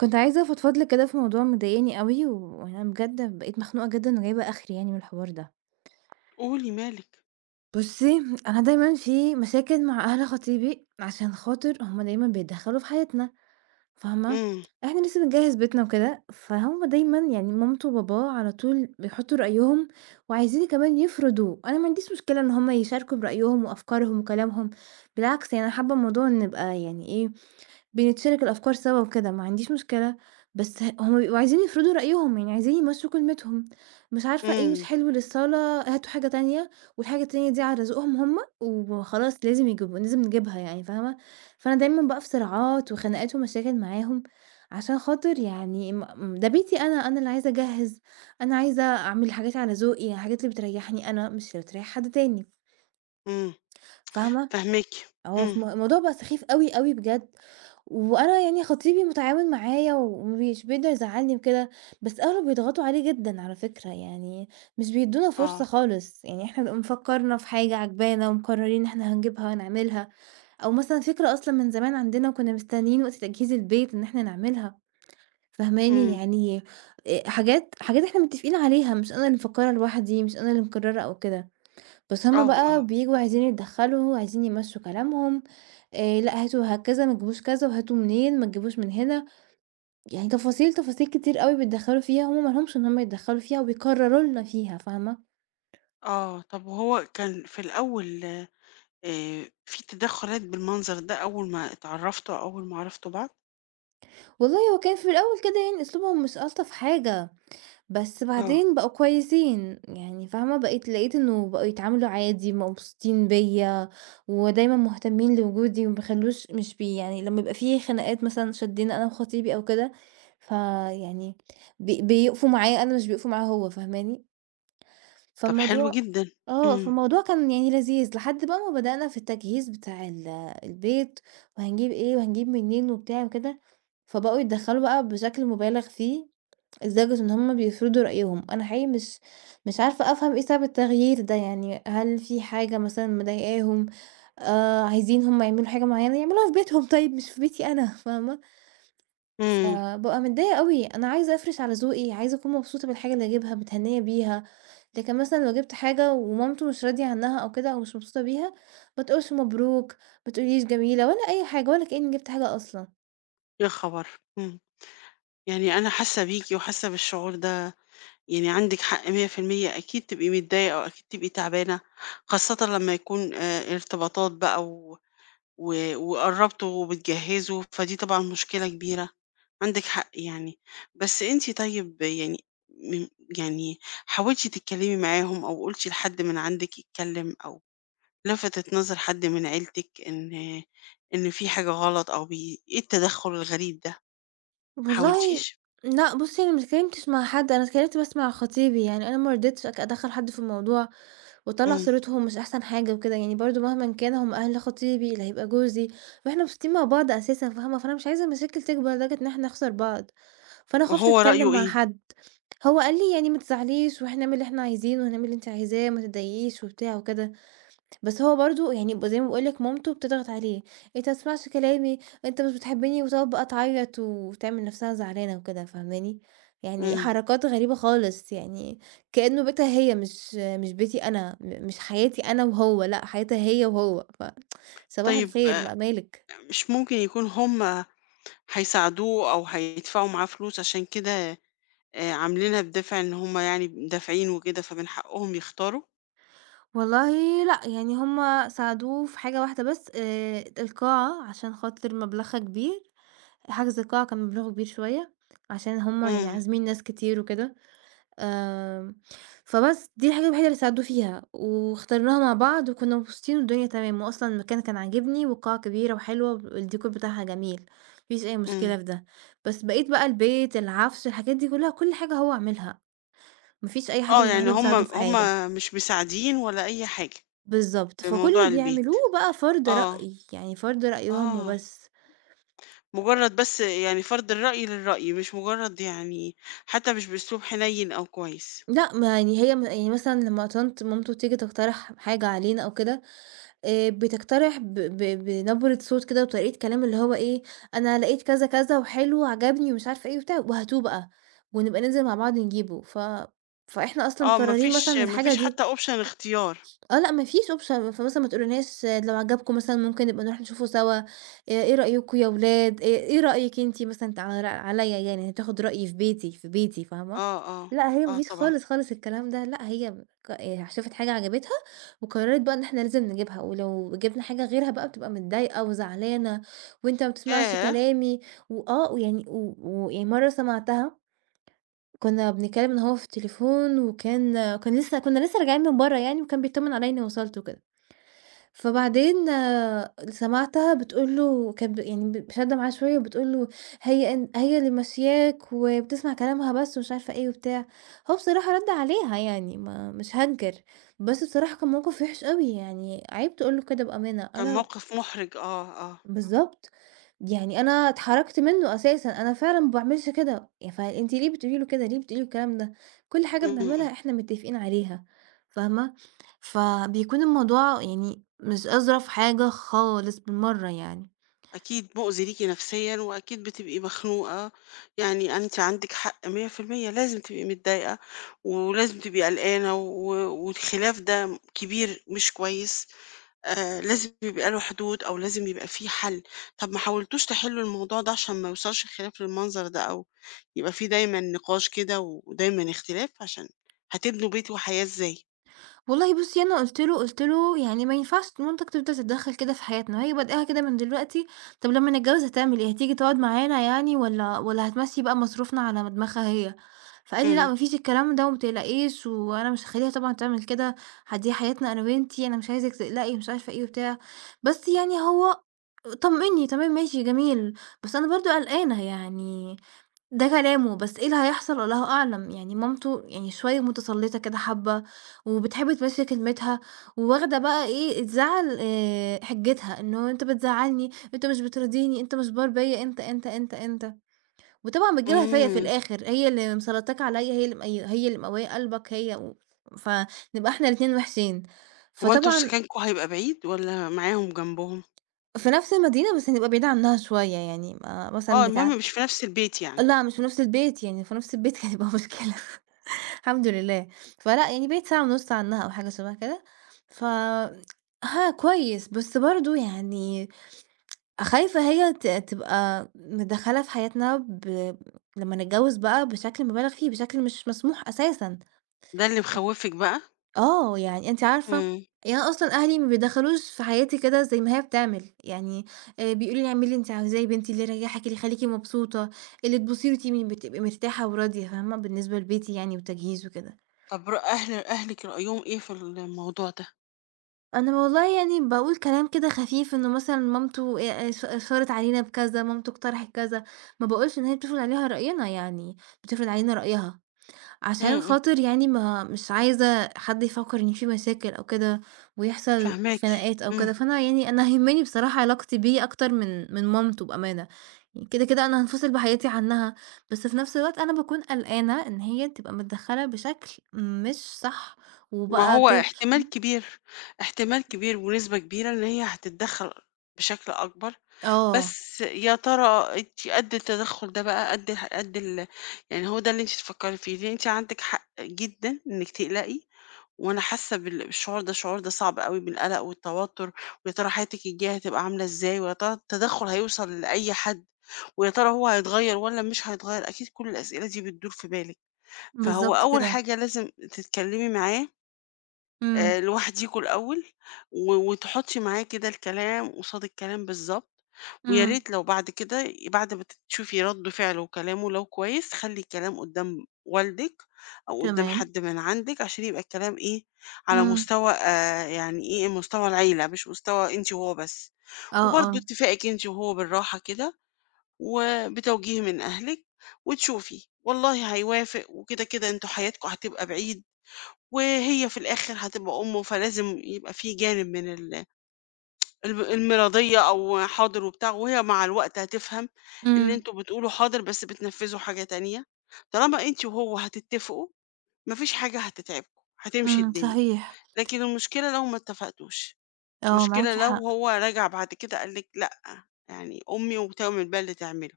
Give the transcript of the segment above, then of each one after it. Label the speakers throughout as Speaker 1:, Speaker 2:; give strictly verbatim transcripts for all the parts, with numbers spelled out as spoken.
Speaker 1: كنت عايزة أفضفض لك كده في موضوع مضايقني أوي، وأنا بجد بقيت مخنوقة جدًا وجايبة آخري يعني من الحوار ده.
Speaker 2: قولي مالِك.
Speaker 1: بُصّي، أنا دايمًا في مشاكل مع أهل خطيبي عشان خاطر هُم دايمًا بيتدخلوا في حياتنا، فاهمة؟
Speaker 2: إمم،
Speaker 1: إحنا لسه بنجهّز بيتنا وكده، فهُم دايمًا يعني مامته وباباه على طول بيحطوا رأيهم وعايزين كمان يفرضوه. أنا ما عنديش مشكلة إن هُم يشاركوا برأيهم وأفكارهم وكلامهم، بالعكس يعني أنا حابة الموضوع إن نبقى يعني إيه، بنتشارك الأفكار سوا وكده، ما عنديش مشكلة، بس ه هُم بيبقوا عايزين يفرضوا رأيهم، يعني عايزين يمشّوا كلمتهم، مش عارفة إيه مش
Speaker 2: إمم،
Speaker 1: حلو للصالة هاتوا حاجة تانية، والحاجة التانية دي على رزقهم هُم، وخلاص لازم يجيبوا لازم نجيبها يعني فاهمة؟ فأنا دايمًا بقى في صراعات وخناقات ومشاكل معاهم، عشان خاطر يعني م م ده بيتي أنا، أنا اللي عايزة أجهّز، أنا عايزة أعمل الحاجات على ذوقي، الحاجات اللي بتريحني أنا مش اللي بتريح حد تاني،
Speaker 2: إمم،
Speaker 1: فاهمة؟
Speaker 2: فاهماكِ.
Speaker 1: آه،
Speaker 2: إمم،
Speaker 1: فم الموضوع بقى سخيف أوي، أوي بجد. وأنا يعني خطيبي متعاون معايا ومش بيقدر يزعّلني وكده، بس أهله بيضغطوا عليه جدًا على فكرة، يعني مش بيدّونا فرصة
Speaker 2: آه،
Speaker 1: خالص، يعني إحنا بنبقى مفكّرنا في حاجة عاجبانا ومقرّرين إن إحنا هنجيبها ونعملها، أو مثلًا فكرة أصلًا من زمان عندنا وكُنّا مستنيين وقت تجهيز البيت إن إحنا نعملها، فاهماني؟
Speaker 2: إمم،
Speaker 1: يعني آآ حاجات حاجات إحنا متّفقين عليها، مش أنا اللي مفكّرة لوحدي، مش أنا اللي مقرّرة أو كده. بس هُم
Speaker 2: آه، آه،
Speaker 1: بقى بييجوا عايزين يتدخّلوا، عايزين يمشّوا كلامهم، آآ لأ هاتوا ه كذا، ما تجيبوش كذا، وهاتوا منين، ما تجيبوش من هنا، يعني تفاصيل، تفاصيل كتير أوي بيتدخّلوا فيها، هُم ما لهمش إن هُم يتدخّلوا فيها وبيكرّروا لنا فيها، فاهمة؟
Speaker 2: آه، طب وهو كان في الأول آآ في تدخُّلات بالمنظر ده أول ما اتعرّفتوا أو أول ما عرفتوا بعض؟
Speaker 1: والله هو كان في الأول كده يعني أسلوبهم مش ألطف حاجة. بس
Speaker 2: آه،
Speaker 1: بعدين بقوا كويسين، يعني فاهمة، بقيت لقيت إنه بقوا يتعاملوا عادي، مبسوطين بيّا، ودايمًا مهتمين لوجودي، وما بيخلّوش مش بي يعني لمّا يبقى في خناقات مثلًا شدّينا أنا وخطيبي أو كده، فيعني بي بيقفوا معايا أنا، مش بيقفوا معاه هو، فاهماني؟
Speaker 2: طب حلو
Speaker 1: فالموضوع
Speaker 2: جدًا.
Speaker 1: آه،
Speaker 2: إمم،
Speaker 1: فالموضوع كان يعني لذيذ لحد بقى ما بدأنا في التجهيز بتاع ال البيت، وهنجيب إيه، وهنجيب منين، وبتاع وكده، فبقوا يتدخّلوا بقى بشكل مُبالغ فيه. لدرجة إن هُم بيفرضوا رأيهم، أنا حقيقي مش مش عارفة أفهم إيه سبب التغيير ده، يعني هل في حاجة مثلًا مضايقاهم، آآ عايزين هُم يعملوا حاجة معيّنة يعملوها في بيتهم طيب مش في بيتي أنا، فاهمة؟
Speaker 2: إمم،
Speaker 1: فبابقى متضايقة أوي، أنا عايزة أفرِش على ذوقي، عايزة أكون مبسوطة بالحاجة اللي أجيبها، متهنية بيها، لكن مثلًا لو جِبت حاجة ومامته مش راضية عنها أو كده أو مش مبسوطة بيها، ما تقولش مبروك، ما تقوليش جميلة ولا أي حاجة، ولا كإني جِبت حاجة أصلًا.
Speaker 2: يا خبر! إمم، يعني أنا حاسة بيكِ وحاسة بالشعور ده، يعني عندِك حق مية في المية أكيد تبقي متضايقة وأكيد تبقي تعبانة، خاصةً لمّا يكون آآ ارتباطات بقى و و وقرّبتُه وبتجهّزه، فدي طبعًا مشكلة كبيرة، عندِك حق يعني. بس أنتِ طيب يعني م يعني حاولتِ تتكلّمي معاهم أو قُلتِ لحد من عندِك يتكلّم أو لَفَتِت نظر حد من عيلتِك إن إن في حاجة غلط أو بي إيه التدخُّل الغريب ده، ما
Speaker 1: والله
Speaker 2: حاولتيش؟
Speaker 1: لأ بُصّي، أنا ما اتكلمتش مع حد، أنا اتكلمت بس مع خطيبي، يعني أنا ما رضيتش أك أدخّل حد في الموضوع وأطلّع
Speaker 2: إمم.
Speaker 1: صورتهم مش أحسن حاجة وكده، يعني برضه مهمًا كان هم أهل خطيبي اللي هيبقى جوزي، وإحنا مبسوطين مع بعض أساسًا فاهمة، فأنا مش عايزة المشاكل تكبر لدرجة إن إحنا نخسر بعض، فأنا خُفت
Speaker 2: وهو
Speaker 1: أتكلم
Speaker 2: رأيه
Speaker 1: مع
Speaker 2: إيه؟
Speaker 1: حد، هو قال لي يعني: "ما تزعليش وإحنا نعمل اللي إحنا عايزينه، هنعمل اللي أنتِ عايزاه، ما تضايقيش." وبتاع وكده. بس هو برضه يعني ب زي ما باقول لك مامته بتضغط عليه، "إيه، أنت ما بتسمعش كلامي، أنت مش بتحبني، وتقعد بقى تعيط وتعمل نفسها زعلانة وكده فاهماني، يعني
Speaker 2: إمم.
Speaker 1: حركات غريبة خالص يعني كأنه بيتها هي مش مش بيتي أنا، م مش حياتي أنا وهو، لأ حياتها هي وهو، فصباح
Speaker 2: طيب
Speaker 1: الخير
Speaker 2: آه،
Speaker 1: بقى مالِك؟
Speaker 2: مش ممكن يكون هم هيساعدوه أو هيدفعوا معاه فلوس عشان كده آآ عاملينها بدافع إن هُم يعني دافعين وكده، فمن حقهم يختاروا؟
Speaker 1: والله لأ، يعني هُم ساعدوه في حاجة واحدة بس آآ، القاعة عشان خاطر مبلغها كبير، حجز القاعة كان مبلغه كبير شوية، عشان هُم يعني
Speaker 2: إمم،
Speaker 1: عازمين ناس كتير وكده. آمم، فبس دي الحاجة الوحيدة اللي ساعدوه فيها، واخترناها مع بعض وكنا مبسوطين والدنيا تمام، وأصلًا المكان كان عاجبني والقاعة كبيرة وحلوة والديكور بتاعها جميل، ما فيش أي
Speaker 2: إمم.
Speaker 1: مشكلة في ده، بس بقيت بقى البيت، العفش، الحاجات دي كلها كل حاجة هو عاملها، ما فيش أي حد
Speaker 2: آه،
Speaker 1: من
Speaker 2: يعني
Speaker 1: أهله
Speaker 2: هُم
Speaker 1: مساعده في
Speaker 2: هُم
Speaker 1: حاجة،
Speaker 2: مش مساعدين ولا أي حاجة
Speaker 1: بالضبط،
Speaker 2: في
Speaker 1: فكل
Speaker 2: موضوع
Speaker 1: اللي
Speaker 2: البيت.
Speaker 1: بيعملوه بقى فرض
Speaker 2: آه،
Speaker 1: رأي، يعني فرض رأيهم
Speaker 2: آه.
Speaker 1: وبس،
Speaker 2: مجرّد بس يعني فرض الرأي للرأي، مش مجرّد يعني حتى مش بأسلوب حنيّن أو كويس.
Speaker 1: لأ، ما يعني هي م يعني مثلًا لمّا طنط مامته تيجي تقترح حاجة علينا أو كده آآ بتقترح ب ب بنبرة صوت كده وطريقة كلام اللي هو إيه، أنا لقيت كذا، كذا وحلو وعجبني ومش عارفة إيه وبتاع وهاتوه بقى، ونبقى ننزل مع بعض نجيبه. ف فإحنا أصلًا
Speaker 2: آه، ما
Speaker 1: مقررين
Speaker 2: فيش
Speaker 1: مثلًا
Speaker 2: ما
Speaker 1: الحاجة
Speaker 2: فيش
Speaker 1: دي.
Speaker 2: حتى option اختيار.
Speaker 1: آه لأ، ما فيش option فمثلًا ما تقولولناش لو عجبكم مثلًا ممكن نبقى نروح نشوفه سوا، آآ إيه رأيكم يا ولاد، آآ إيه رأيك أنتِ مثلًا تعر عليَّ يعني تاخد رأيي في بيتي في بيتي فاهمة؟
Speaker 2: آه، آه،
Speaker 1: لأ، هي ما
Speaker 2: آه
Speaker 1: فيش
Speaker 2: طبعًا.
Speaker 1: خالص، خالص الكلام ده، لأ هي ك آآ شافت حاجة عجبتها وقررت بقى إن إحنا لازم نجيبها، ولو جبنا حاجة غيرها بقى بتبقى متضايقة وزعلانة وأنت ما بتسمعش
Speaker 2: ياه!
Speaker 1: كلامي، وآه ويعني و ويعني مرة سمعتها كنا بنتكلّم أنا وهو في التليفون وكان كان لسه كنا لسه راجعين من برّه يعني وكان بيتطمّن عليّا إنّي وصلت وكده، فبعدين آه، سمعتها بتقول له كانت ب يعني ب شادّة معاه شوية وبتقول له: "هي أن هي اللي ماشياك وبتسمع كلامها بس." ومش عارفة إيه وبتاع، هو بصراحة رَد عليها يعني ما مش هانكر، بس بصراحة كان موقِف وِحِش أوي يعني عيب تقول له كده بأمانة،
Speaker 2: كان
Speaker 1: أنا
Speaker 2: موقف مُحرِج، آه، آه.
Speaker 1: بالضبط. يعني أنا اتحرجت منّه أساسًا، أنا فعلًا ما باعملش كده، ي فأنتِ ليه بتقولي له كده، ليه بتقولي له الكلام ده؟ كل حاجة
Speaker 2: إمم، إمم.
Speaker 1: بنعملها إحنا متّفقين عليها، فاهمة؟ فبيكون الموضوع يعني مش أظرف حاجة خالص بالمرّة يعني.
Speaker 2: أكيد مؤذي ليكِ نفسيًا، وأكيد بتبقي مخنوقة، يعني أنتِ عندِك حق مية في المية لازم تبقي متضايقة، ولازم تبقي قلقانة، و والخلاف ده كبير مش كويس، آآ لازم يبقى له حدود أو لازم يبقى في حل. طب ما حاولتوش تحلوا الموضوع ده عشان ما يوصلش الخلاف للمنظر ده، أو يبقى في دايمًا نقاش كده ودايمًا اختلاف، عشان هتبنوا بيت وحياة إزاي؟
Speaker 1: والله بُصّي، أنا قُلت له قُلت له: "يعني ما ينفعش مامتك تفضل تتدخّل كده في حياتنا، هي بادئاها كده من دلوقتي، طب لمّا نتجوّز هتعمل إيه؟ هتيجي تقعد معانا يعني والّا والّا هتمشّي بقى مصروفنا على مدمخها هي؟" فقال لي: "لأ،
Speaker 2: إمم،
Speaker 1: ما فيش الكلام ده وما تقلقيش، وأنا مش هاخلّيها طبعًا تعمل كده، ح دي حياتنا أنا وأنتِ، أنا مش عايزِك تقلقي،" ومش عارفة إيه وبتاع. بس يعني هو طمّنّي، تمام ماشي جميل، بس أنا برضه قلقانة يعني ده كلامه، بس إيه اللي هيحصل الله أعلم، يعني مامته يعني شوية متسلّطة كده حبّة، وبتحب تمشي كلمتها، وواخدة بقى إيه الزعل آآ حجتها، إنه أنت بتزعّلني، أنت مش بترضيني، أنت مش بار بيّا، أنت، أنت، أنت، أنت، وطبعًا بتجيبها فيّا في
Speaker 2: إمم،
Speaker 1: الآخر، هي اللي مسلطاك عليَّ، هي اللي مأي هي اللي مقوية قلبك، هي و فنبقى إحنا الاتنين وحشين،
Speaker 2: هو أنتم
Speaker 1: فطبعًا
Speaker 2: سكنكم هيبقى بعيد والّا معاهم جنبهم؟
Speaker 1: في نفس المدينة بس نبقى بعيد عنها شوية يعني، ما
Speaker 2: آه،
Speaker 1: مثلًا بتاع
Speaker 2: المهم مش في نفس البيت يعني.
Speaker 1: لأ، مش في نفس البيت، يعني في نفس البيت كانت هتبقى مشكلة الحمد لله. فلأ، يعني بعيد ساعة ونُص عنها أو حاجة شبه كده، ف ها كويس، بس برضه يعني خايفة هي ت تبقى متدخّلة في حياتنا ب لمّا نتجوّز بقى بشكل مبالغ فيه، بشكل مش مسموح أساسًا.
Speaker 2: ده اللي مخوّفِك بقى؟
Speaker 1: آه، يعني أنتِ عارفة
Speaker 2: إمم.
Speaker 1: يعني أنا أصلًا أهلي ما بيتدخّلوش في حياتي كده زي ما هي بتعمل، يعني آآ بيقولوا لي: "اعملي اللي أنتِ عاوزاه يا بنتي، اللي يريّحِك، اللي يخلّيكِ مبسوطة، اللي تبُصي له تبقي بتبقي مرتاحة وراضية." فاهمة؟ بالنسبة لبيتي يعني وتجهيزه وكده.
Speaker 2: طب ر أهل أهلِك رأيهم إيه في الموضوع ده؟
Speaker 1: أنا والله يعني باقول كلام كده خفيف إنه مثلًا مامته آآ اش أشارت علينا بكذا، مامته اقترحت كذا، ما باقولش إن هي بتفرض عليها رأينا يعني، بتفرض علينا رأيها.
Speaker 2: إمم،
Speaker 1: عشان
Speaker 2: إمم.
Speaker 1: خاطر يعني ما مش عايزة حد يفكّر إن في مشاكل أو كده، ويحصل
Speaker 2: فاهماكِ.
Speaker 1: خناقات أو
Speaker 2: إمم.
Speaker 1: كده، فأنا يعني أنا هيهمني بصراحة علاقتي بيه أكتر من من مامته بأمانة، يعني كده، كده أنا هانفصل بحياتي عنّها، بس في نفس الوقت أنا باكون قلقانة إن هي تبقى متدخّلة بشكل مش صح،
Speaker 2: ما
Speaker 1: وبقى
Speaker 2: هو
Speaker 1: ت
Speaker 2: احتمال كبير، احتمال كبير ونسبة كبيرة إن هي هتتدخّل بشكل أكبر،
Speaker 1: آه،
Speaker 2: بس يا ترى أنتِ قد التدخُّل ده بقى، قد ح قد ال يعني هو ده اللي أنتِ تفكّري فيه، لإن أنتِ عندِك حق جدًا إنِّك تقلقي وأنا حاسة بال بالشعور ده، الشعور ده صعب أوي بالقلق والتوتر، ويا ترى حياتِك الجاية هتبقى عاملة إزاي، ويا ترى التدخُّل هيوصل لأي حد، ويا ترى هو هيتغيّر والّا مش هيتغيّر، أكيد كل الأسئلة دي بتدور في بالِك. فهو
Speaker 1: بالضبط
Speaker 2: أول
Speaker 1: كده،
Speaker 2: حاجة لازم تتكلمي معاه
Speaker 1: إمم،
Speaker 2: آآ لوحديكم الأول، و وتحطّي معاه كده الكلام قصاد الكلام بالضبط، ويا
Speaker 1: إمم،
Speaker 2: ريت لو بعد كده ي بعد ما ت تشوفي رَد فعله وكلامه لو كويس، خلّي الكلام قدّام والدِك أو قدّام
Speaker 1: تمام،
Speaker 2: حد من عندِك عشان يبقى الكلام إيه، على
Speaker 1: إمم،
Speaker 2: مستوى آآ يعني إيه، مستوى العيلة مش مستوى أنتِ وهو بس،
Speaker 1: آه،
Speaker 2: وبرضه
Speaker 1: آه،
Speaker 2: اتفاقِك أنتِ وهو بالراحة كده، وبتوجيه من أهلِك وتشوفي، والله هيوافق وكده، كده أنتم حياتكم هتبقى بعيد وهي في الآخر هتبقى أمه، فلازم يبقى في جانب من ال الب المِراضيّة أو حاضر وبتاع، وهي مع الوقت هتفهم إن
Speaker 1: إمم،
Speaker 2: أنتم بتقولوا حاضر بس بتنفّذوا حاجة تانية، طالما أنتِ وهو هتتّفقوا ما فيش حاجة هتتعبكم، هتمشي
Speaker 1: إمم،
Speaker 2: الدنيا،
Speaker 1: صحيح،
Speaker 2: لكن المشكلة لو ما اتّفقتوش،
Speaker 1: آه
Speaker 2: المشكلة
Speaker 1: معاكِ حق.
Speaker 2: لو هو رجع بعد كده قال لِك لأ، يعني أمي وتعمل بقى اللي تعمله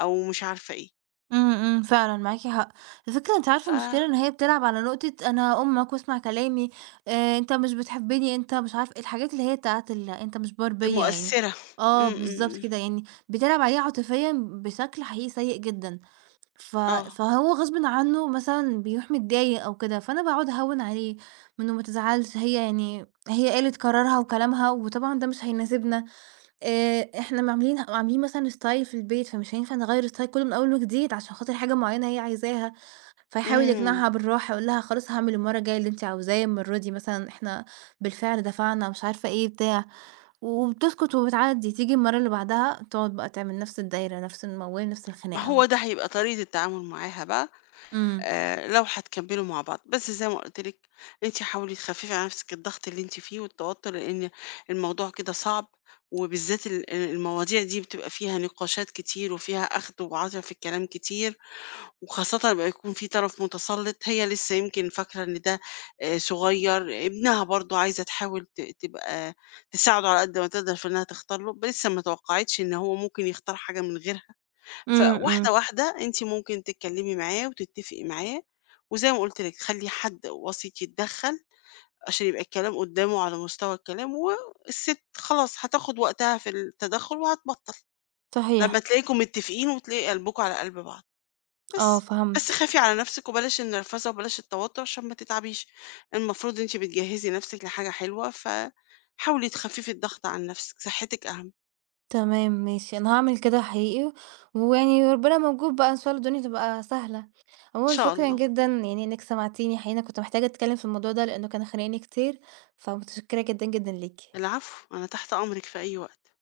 Speaker 2: أو مش عارفة إيه،
Speaker 1: إمم، إمم، فعلًا معاكِ حق. الفكرة أنتِ عارفة المشكلة إن هي بتلعب على نقطة أنا أمك واسمع كلامي، آآ، أنت مش بتحبني، أنت مش عارفة الحاجات اللي هي بتاعة ال أنت مش باربية يعني.
Speaker 2: فالمؤثّرة. إمم،
Speaker 1: آه،
Speaker 2: إمم،
Speaker 1: بالضبط
Speaker 2: إمم،
Speaker 1: كده، يعني بتلعب عليه عاطفيًا بشكل حقيقي سيء جدًا. ف
Speaker 2: آه،
Speaker 1: فهو غصبٍ عنه مثلًا بيروح متضايق أو كده، فأنا باقعد أهوّن عليه، إنه ما تزعلش، هي يعني هي قالت قرارها وكلامها، وطبعًا ده مش هيناسبنا. آآ، إحنا عاملين عاملين مثلًا style في البيت، فمش هينفع نغيّر الstyle كلّه من أول وجديد عشان خاطر حاجة معيّنة هي عايزاها، فيحاول
Speaker 2: إمم.
Speaker 1: يقنعها بالراحة، يقول لها خلاص هاعمل المرّة الجاية اللي أنتِ عاوزاه، المرّة دي مثلًا إحنا بالفعل دفعنا مش عارفة إيه بتاع، وبتسكت وبتعدّي، تيجي المرّة اللي بعدها تقعد بقى تعمل نفس الدايرة، نفس الموال، نفس
Speaker 2: هو
Speaker 1: الخناقة.
Speaker 2: ده هيبقى طريقة التعامل معاها بقى
Speaker 1: إمم.
Speaker 2: آآ، لو هتكمّلوا مع بعض، بس زي ما قُلت لِك أنتِ حاولي تخفّفي على نفسِك الضغط اللي أنتِ فيه والتوتُّر، لإن الموضوع كده صعب، وبالذات ال آآ، المواضيع دي بتبقى فيها نقاشات كتير وفيها أخْد وعَطْا في الكلام كتير، وخاصةً لمّا يكون في طرف متسلّط، هي لسه يمكن فاكرة إن ده آآ، صغير، ابنها برضه عايزة تحاول ت تبقى تساعده على قد ما تقدر في إنها تختار له، ب لسه ما توقّعتش إن هو ممكن يختار حاجة من غيرها.
Speaker 1: إمم،
Speaker 2: فواحدة،
Speaker 1: إمم،
Speaker 2: واحدة أنتِ ممكن تتكلمي معاه وتتفقي معاه، وزي ما قُلت لِك خلّي حد وسيط يتدخّل عشان يبقى الكلام قدّامه على مستوى الكلام، والسِت خلاص هتاخد وقتها في التدخّل وهتبطّل، لمّا
Speaker 1: صحيح،
Speaker 2: تلاقيكم متّفقين وتلاقي قلبكم على قلب بعض،
Speaker 1: آه
Speaker 2: بس. بس
Speaker 1: فهمت.
Speaker 2: خافي على نَفْسِك وبلاش النرفزة وبلاش التوتُّر عشان ما تتعبيش، المفروض أنتِ بتجهّزي نَفْسِك لحاجة حلوة، فحاولي تخفّفي الضغط عن نَفْسِك، صحّتِك أهم.
Speaker 1: تمام ماشي، أنا هاعمل كده حقيقي، ويعني وربنا موجود بقى إن شاء الله الدنيا تبقى سهلة.
Speaker 2: إن
Speaker 1: عمومًا
Speaker 2: شاء
Speaker 1: شكرًا
Speaker 2: الله.
Speaker 1: جدًا يعني إنِّك سمعتيني، حقيقي أنا كنت محتاجة أتكلّم في الموضوع ده لإنه كان خانقني كتير، فمتشكرة جدًا، جدًا ليكِ.
Speaker 2: العفو، أنا تحت أمرِك في أي وقت.